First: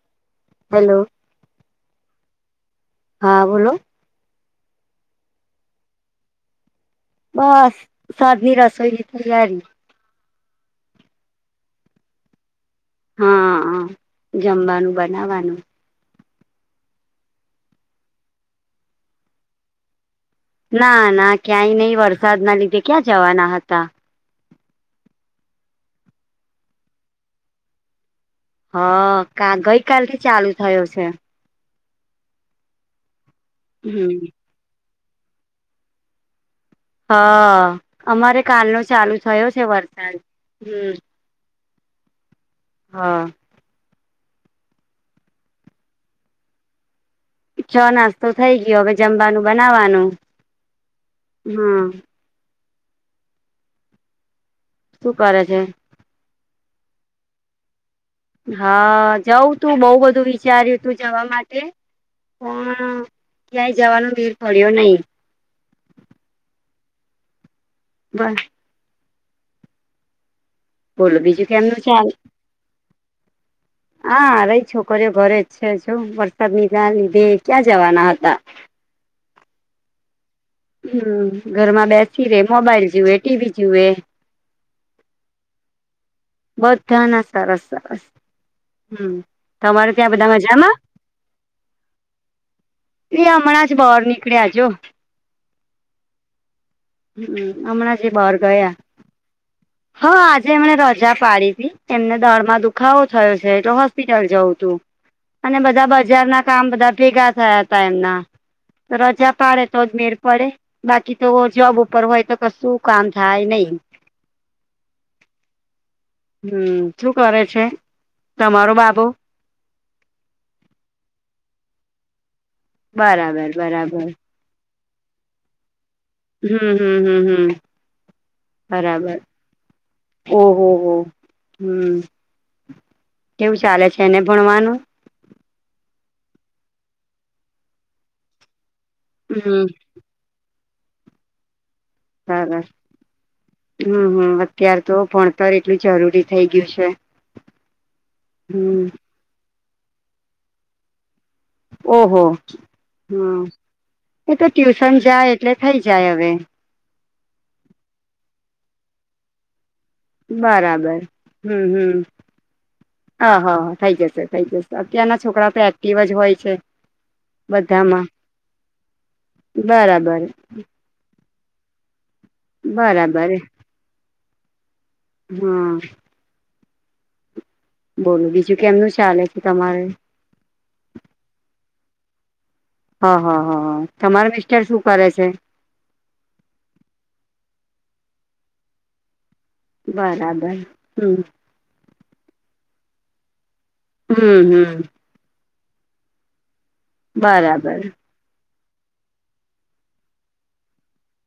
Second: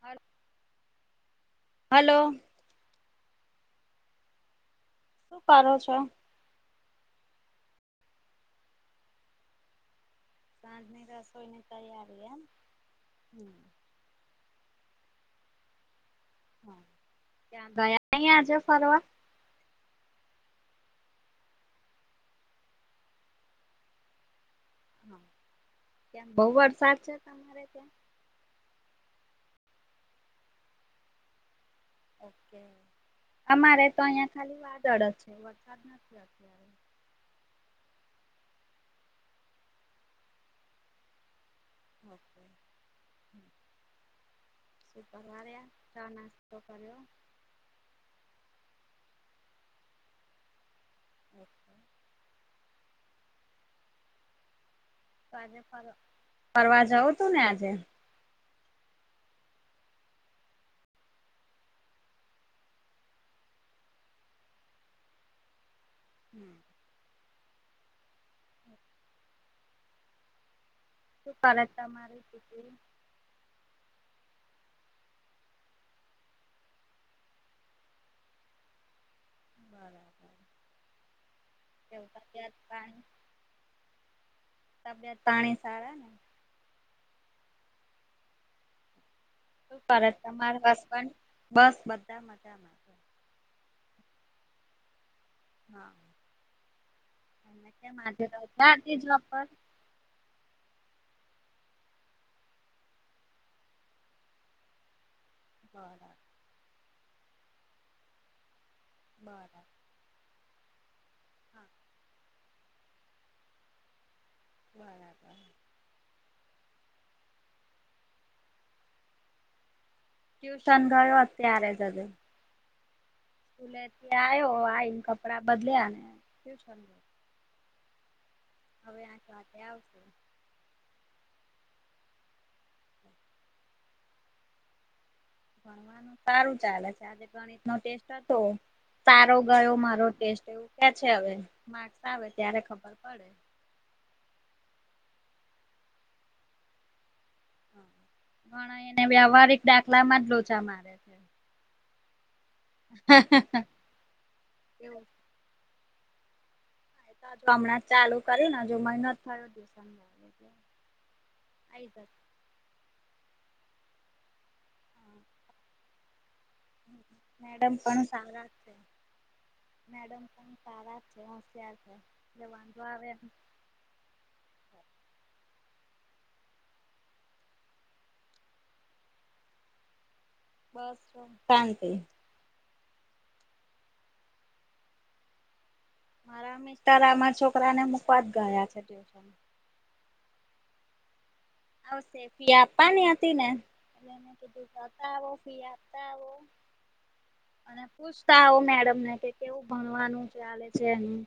હાલો hello hello હા બોલો શું કરો છો? બસ સાદી રસોઈની તૈયારી સાંજની રસોઈ ની તૈયારી એમ? હા હ જમવાનું બનાવવાનું હા ત્યાં ગયા નય આજે ફરવા? ના ના ક્યાંય નહી વરસાદ ના લીધે ક્યાં જવાના હતા. હા ત્યા બહુ વરસાદ છે તમારે ત્યાં? હા ગઈકાલથી ચાલુ થયો છે. ઓકે અમારે તો હમ અહિયાં ખાલી વાદળ જ છે વરસાદ નથી. હ અમારે કાલનો ચાલુ થયો છે વરસાદ હમ ઓકે હા શું ચા નાસ્તો કર્યો? ચા નાસ્તો થઇ ગયો હવે જમવાનું બનાવવાનું ઓકે. હમ શું તો કરે છે આજે ફર ફરવા જઉું તું ને આજે હા જઉં તું બહુ બધું વિચાર્યું તું જવા માટે પણ ક્યાંય જવાનું મેળ પડ્યો નહીં. હમ બસ બોલો શું બીજું ચાલે કેમનું ચાલ તમારે? હા રહી છોકરીઓ ઘરે છે વરસાદ ના લીધે ક્યાં જવાના હતા હા હમ ઘરમાં બેસી રે મોબાઈલ જુએ ટીવી જુએ તબીયત પાણી સારા? બધાને સરસ સરસ શું તમારે કરે ત્યાં બધા તમારા મજામાં? હસબન્ડ? બસ બધા મજામાં. છે. હમણાં જ બહાર નીકળ્યાજો હા હમ અને હમણા કેમ જે આજે બહાર ગયા. રજા હતી જોબ પર? હા આજે એમને રજા પાડી હતી એમને દળમાં દુખાવો થયો છેટલે હોસ્પિટલ જવું તું. અને બધા બરાબર બજારના કામ બધા ભેગા થયા હતા એમના. રજા પાડે બરાબર. તો જ મેળ પડે બાકી તો- - હા જોબ ઉપર હોય તો કશું કામ થાય નહી. બરાબર. હમ શું કરે છે તમાર બાબુ? ટ્યુશન ગયો અત્યારે જ હજી બરાબર. બરાબર સ્કૂલેથી આયો આઈને કપડા બદલ્યા ને હમ ટ્યુશન હમ ગયો. હમ હમ હવે બરાબર આઠ વાગે આવશે. ઓહોહો હમ કેવું ચાલે છે, એને ભણવાનું? ભણવાનું સારું ચાલે છે, આજે ગણિતનો ટેસ્ટ હતો સારો હમ ગયો મારો ટેસ્ટ એવું કે છે હવે માર્ક્સ આવે ત્યારે સરસ ખબર પડે હમ હમ અત્યાર તો ભણતર એટલું જરૂરી થઈ ગયું છે. પણ હમ એને વ્યવહારિક દાખલામાં જ લોચા મારે છે. ઓહો હા એ તો ટ્યુશન એવું જાય એટલે થઈ જાય હવે હમણાં ચાલુ કરીને જો મહિનો થયો એટલે બરાબર હમ આઈ હમ જશે હ હ થઈ જશે થઈ જશે અત્યારના છોકરા તો એક્ટિવ જ હોય છે. મેડમ પણ બધામાં સારા છે, બરાબર મેડમ પણ સારા તે હોશિયાર છે એટલે વાંધો આવે એમ બરાબર હા. બોલું બીજું કેમનું ચાલે છે તમારે? બસ શાંતી હા હા હા હા તમારા મિસ્ટર શું કરે છે? મારા મિસ્ટારામાં છોકરાને મૂકવા જ ગયા છે, ટ્યુશનમાં બરાબર હમ હ સેફી આપાની હતી ને હમ હમ આવો ફી આપતા આવો બરાબર અને પુશ તા આવો મેડમ ને કે કેવું ભણવાનું ચાલે છે, એનું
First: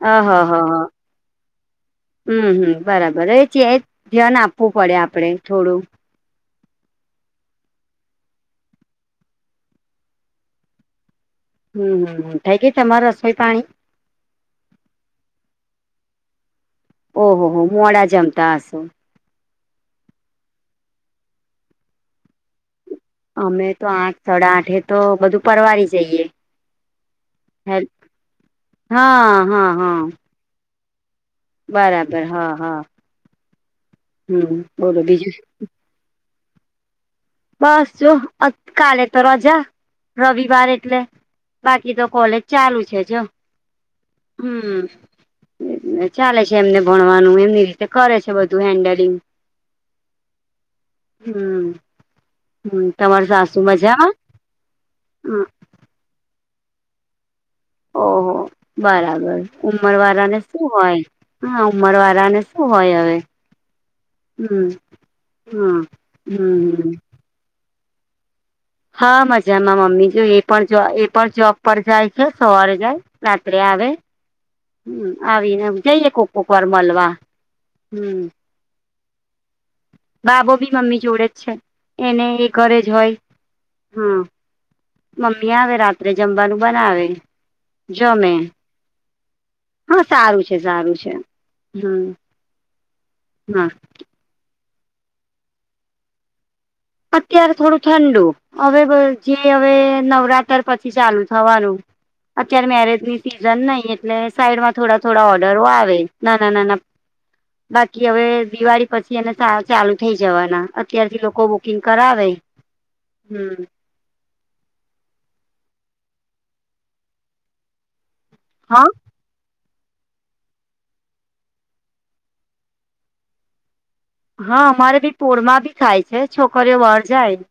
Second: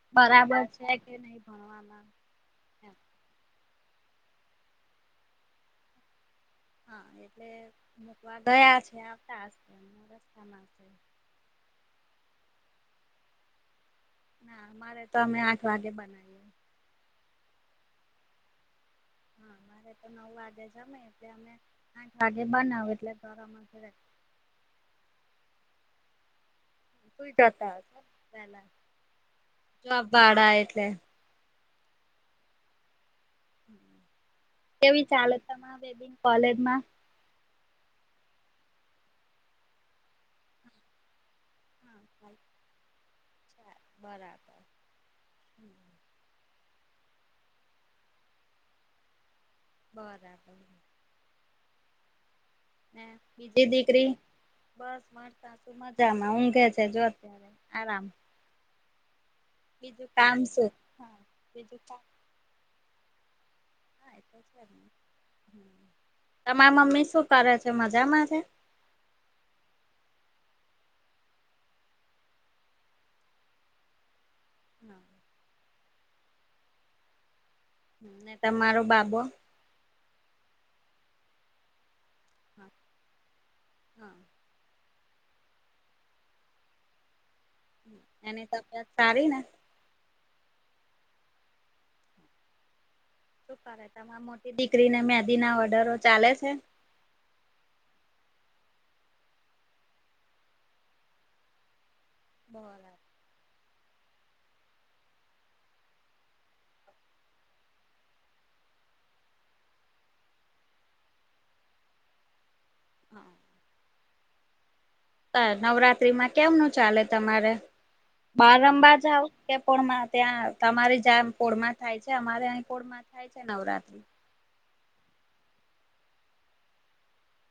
હ હા હા બરાબર હા છે કે નય ભણવામા? હમ હમ બરાબર એ જ ધ્યાન આપવું પડે આપડે થોડું હા એટલે મૂકવા ગયા છે આવતા હશે રસ્તામાં હમ હમમ થઈ ગઈ તમારે રસોઈ પાણી? ના અમારે તો અમે આઠ વાગે બનાવીએ ઓહો હો મોડા જમતા હસો હા મારે તો નવ વાગ્યે જમે એટલે અમે આઠ વાગે બનાવ એટલે ગરમ અમે તો આઠ સાડા આઠે તો બધું પરવારી જઈએ સુઈ જતા હતા પેલા હા હા હા જબ ભાડા એટલે બરાબર હા હા હમ બોલો કેવી બીજું ચાલે તમારી બેબીની કોલેજમાં? બસ જો કાલે તો રજા રવિવાર એટલે બાકી તો કોલેજ ચાલુ છે, જો બરા હમ. ચાલે છે એમને ભણવાનું એમની રીતે કરે છે, બધું હેન્ડલિંગ બરાબર. હમ. હમ ને તમાર સાસુ બીજી દીકરી મજામાં બસ મળતા મજામાં ઊંઘે છે, જો અત્યારે આરામ હ બરાબર ઉમર બીજું કામ વાળાને શું હોય હા બીજું ઉમર કામ વાળાને હોય હવે હા એ તો છે હમ, જ હમ, હમ, ને. તમારા હમ મમ્મી શું કરે છે, મજામાં છે. હા મજામાં મમ્મી જો એ પણ જો એ પણ જોબ પર જાય છે, સવારે જાય રાત્રે આવે હા. હમ આવીને જઈએ કો કોક વાર મળવા હમ ને તમારો બાબો બાબો બી મમ્મી જોડે જ છે એને એ ઘરે જ હોય હા મમ્મી આવે રાત્રે જમવાનું બનાવે હમ. જમે એની તબિયત સારી ને? હા સારું છે સારું છે હમ શું હા કરે તમામ મોટી દીકરીને મેદી ના ઓર્ડરો ચાલે છે અત્યારે થોડું ઠંડુ હવે જે હવે નવરાત્ર પછી ચાલુ થવાનું અત્યારે બરાબર મેરેજ ની સિઝન નહી એટલે સાઈડમાં થોડા થોડા ઓર્ડરો આવે નાના નાના બાકી હવે દિવાળી પછી એને ચાલુ થઈ જવાના અત્યારથી લોકો કિંગ કરાવે હમ નવરાત્રીમાં કેમનું ચાલે તમારે હા બારંબા જઓ કે પોળમાં ત્યાં તમારી જ કોળમાં થાય છે અમારે અહીં કોળમાં થાય છે નવરાત્રી હા અમારે ભી પરમા ભી ખાય છે છોકરીઓ વળ જાય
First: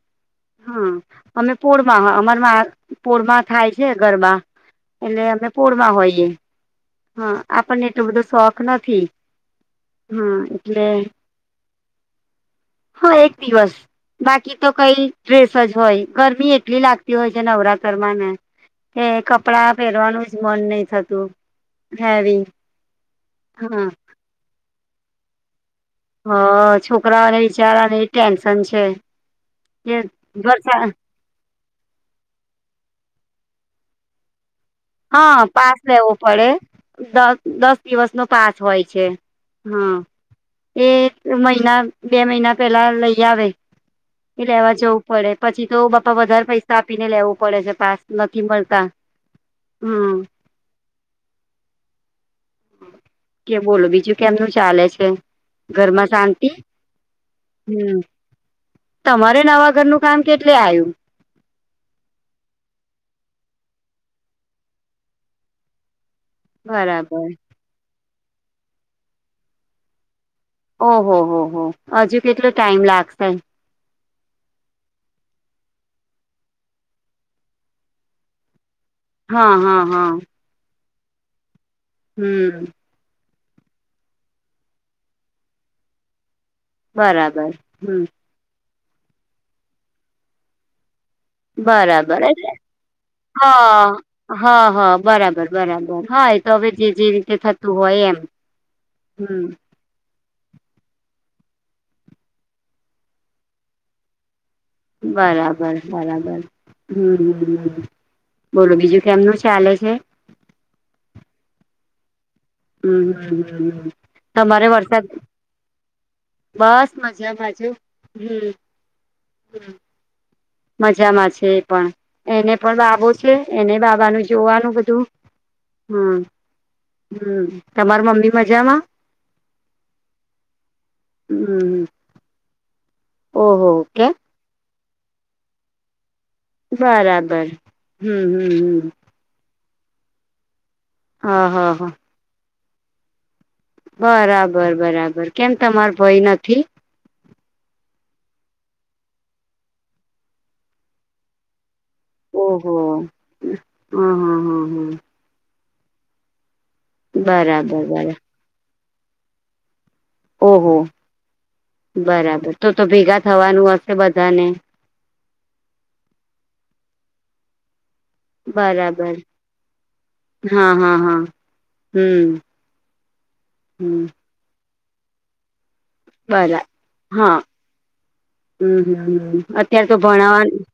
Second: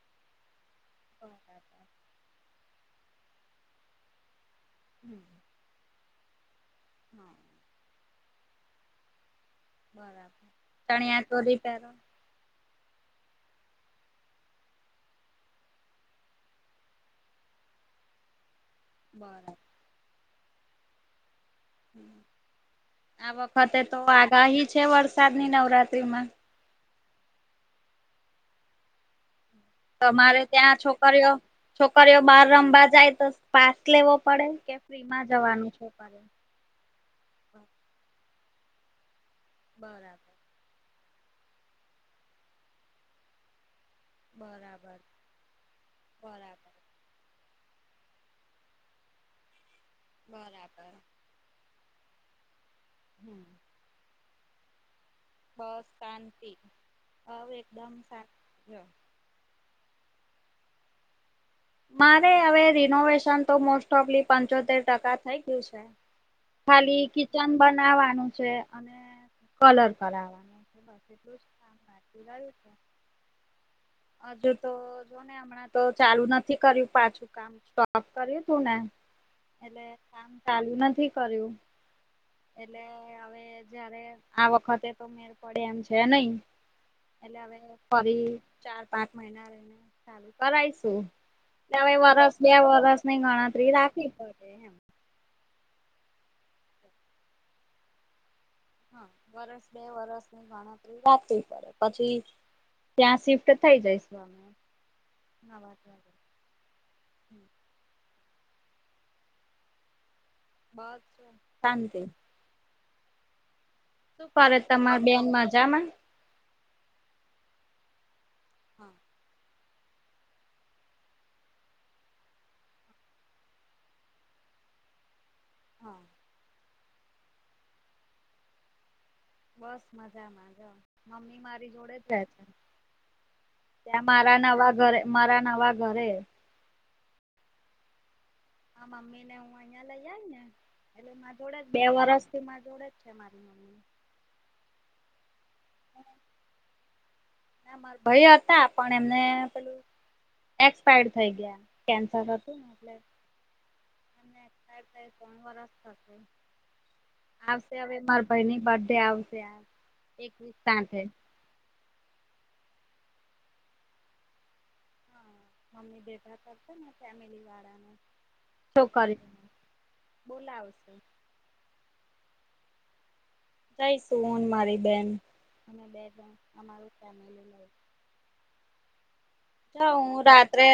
હા અમે બરાબર પરમાં અમારમાં પૂળમાં થાય છે ગરબા એટલે હમ અમે પૂળમાં હોયએ હા આપણને એટલું બધું શોખ નથી હા બરાબર એટલે ચણિયા તોોરી પે હા એક દિવસ બાકી તો કઈ ટ્રેસ જ હોય ગરમી એટલી લાગતી હોય છે નવરાત્રમાં ને એ બરાબર કપડાં પહેરવાનું જ મન નહ થતું હેવી આ વખતે હા તો આગાહી છે વરસાદ ની નવરાત્રી માં હ છોકરાઓને બિચારા ને એ ટેન્શન છે કે તમારે ત્યાં વરસા છોકરીઓ છોકરીઓ બાર રમવા જાય તો પાસ લેવો પડે કે ફ્રીમાં હા જવાનું પાસ લેવો છોકરીઓ પડે દ દસ દિવસ નો પાસ હોય છે હા બરાબર એ મહિના બે મહિના પેલા લઈ આવે એ લેવા બરાબર જવું પડે પછી તો બાપા વધારે પૈસા બરાબર આપીને લેવું પડે છે પાસ નથી મળતા હા બરાબર હમ કે બોલો બીજું કેમનું ચાલે છે બસ શાંતિ હ એકદમ હમ સાચું તમારે નવા ઘર નું કામ કેટલે આવ્યું મારે હવે રિનોવેશન તો મોસ્ટ ઓફલી પંચોતેર ટકા થઈ ગયું છે ખાલી બરાબર કિચન બનાવાનું છે અને કલર કરાવવાનું છે બસ ઓહો એટલું હો જ હો કામ હજુ બાકી કેટલો ટાઈમ લાગશે આજ તો હમણાં તો ચાલુ નથી કર્યું પાછું કામ સોપ કર્યું તું ને હા હા એટલે હા કામ ચાલુ નથી કર્યું હમ એટલે હવે જયારે આ વખતે તો મેર પડે એમ છે નહી એટલે બરાબર હવે હમ ફરી ચાર પાંચ મહિના રહીને ચાલુ કરાયશું એટલે હવે બરાબર વરસ હ બે વરસ ની હ હ ગણતરી રાખવી પડે એમ હા બરાબર બરાબર હય તો હવે જે જે રીતે થતું હોય એમ હા હમ વરસ બે વરસ ની રા પડે પછી ત્યાં શિફ્ટ થઈ જઈશ અમે નવા બરાબર બરાબર હમ હમ બોલો બીજું કેમનું ચાલે છે બ શાંત હમ કરે તમારે તમાર વરસાદ બેન મજામાં બસ મજા બાજુ હમ હા હ મજામાં છે એ પણ એને પણ બાબો છે એને બાબાનું જોવાનું બધું હા હમ હમ તમાર મમ્મી મજામાં? બસ મજામાં જ મમ્મી મારી હમ જોડે જ છે છે ઓહો ત્યાં ઓકે મારા નવા ઘરે મારા નવા ઘરે બરાબર હમ હમ આ હમ મમ્મી ને હું અહિયાં લઈ આવીઈ ને એટલે હા જોડે જ હા બે હા વરષ થી મા જોડે જ છે મારી મમ્મી બરાબર બરાબર કેમ તમાર ભય નથી ના મારા ભાઈ હતા પણ એમને પેલું એક્સપાયર્ડ થઈ ગયા કેન્સર હતું ને ઓહો એલે હ હ હ હ ણ વરષ થશે આવશે બરાબર હવે બરાબર ભાઈની બર્થડે આવશે એક વસ ઓહો સાં બરાબર તો તો ભેગા થવાનું હશે બધાને મમ્મી બેઠા કરતો ને ફેમિલી વાળાનું બરાબર હા બોલાવશે હા હા હમ હમ જઈશુંન મારી બેન બે જણ બરાબ અમારું હા ફેમિલી લઈ હમ હમ અત્યારે તો જાઉ હું ભણવાનું રાત્રે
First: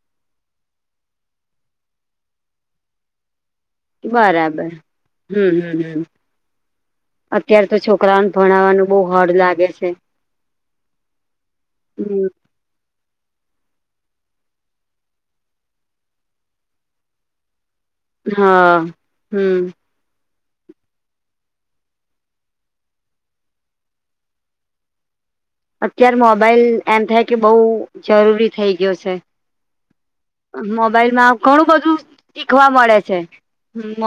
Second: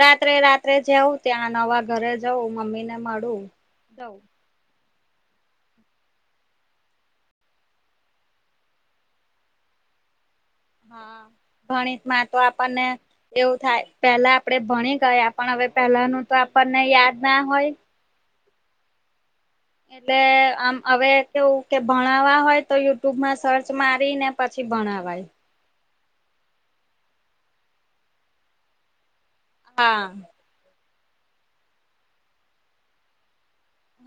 રાત્રે રાત્રે જવું ત્યાં નવા ઘરે જવું મમ્મી ને મળું કે જઉં બરાબર હમ હમ હમ અત્ય્યારે તો છોકરાઓને ભણાવવાનું બહુ હડ લાગે છે. હા ગણિત હમ માં તો આપણને એવું થાય પેલા આપડે ભણી ગયા પણ હવે પેલાનું તો આપણને યાદ ના હોય હા હમ એટલે આમ હવે કેવું કે ભણાવવા હોય તો યુટ્યુબમાં સર્ચ મારીને પછી ભણવાય અત્યારે મોબાઈલ એમ થાય કે બઉુ જરૂરી થઈ ગયો છે. હા. મોબાઈલ માં ઘણું બધું શીખવા મળે છે.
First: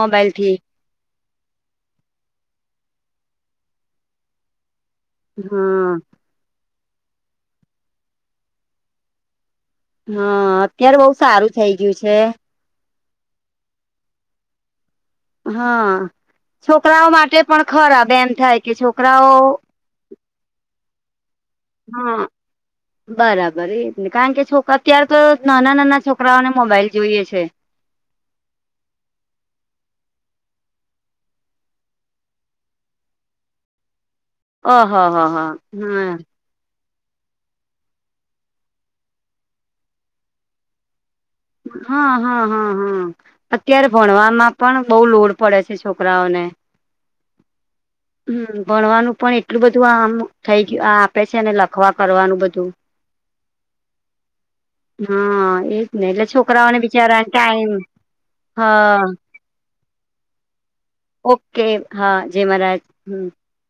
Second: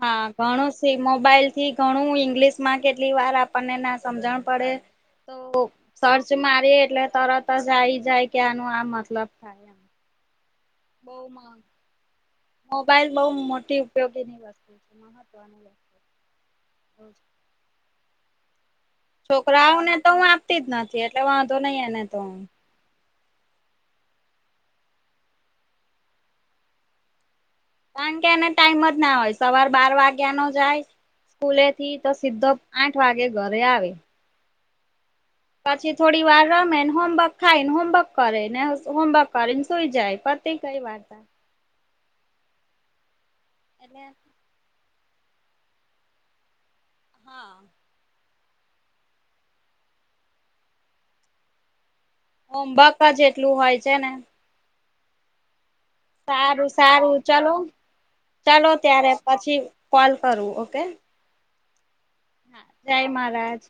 હા થી ઘણું. મોબાઈલ થી ઘણું ઈંગ્લિશ માં કેટલી વાર આપણને ના સમજણ પડે તો હા સર્ચ મારી એટલે તરત જ આવી જાય કે આનો આ મતલબ થાય એમ. હા અત્યારે બહ બહુ સારું થઇ ગયું છે. મોબાઈલ બઉુ મોટી ઉપયોગી ની વસ્તુ છે મહ હા છોકરાઓ માટે પણ ખરાબ એમ થાય કે છોકરા છોકરાઓને તો હું આપતી જ નથી એટલે વાંધો નહી એને તો હા બરાબર એ ને કારણ કે છોકરા અત્યારે તો નાના નાના છોકરાઓને મોબાઈલ જોઈએ છે. કારણ કે એને ટાઈમ જ ના હોય સવાર બાર વાગ્યા નો જાય ખૂલે થી તો સીધો આઠ વાગે ઘરે આવે ઓ હા હા હા. પછી થોડી વાર રમે ને હોમવર્ક ખાય ને હોમવર્ક કરે ને હોમવર્ક કરીને સુઈ જાય પતિ કઈ વાર્તા હા હા હા હા અત્યારે એટલે ભણવાવામાં પણ બહુ લોડ પડે છે છોકરાઓને હા. હમ ભણવાનું પણ એટલું બધું આમ થઇ ગયું આ આપે છેને લખવા કરવાનું બધું હોમવર્ક જ એટલું હોય છે ને હા એ ને એટલે સારું છોકરાઓને સારું બિચારા ચલો ટાઈમ હ ચાલો ત્યારે પછી કોલ કરવું ઓકે ઓકે હા જે મારા જય હમ મહારાજ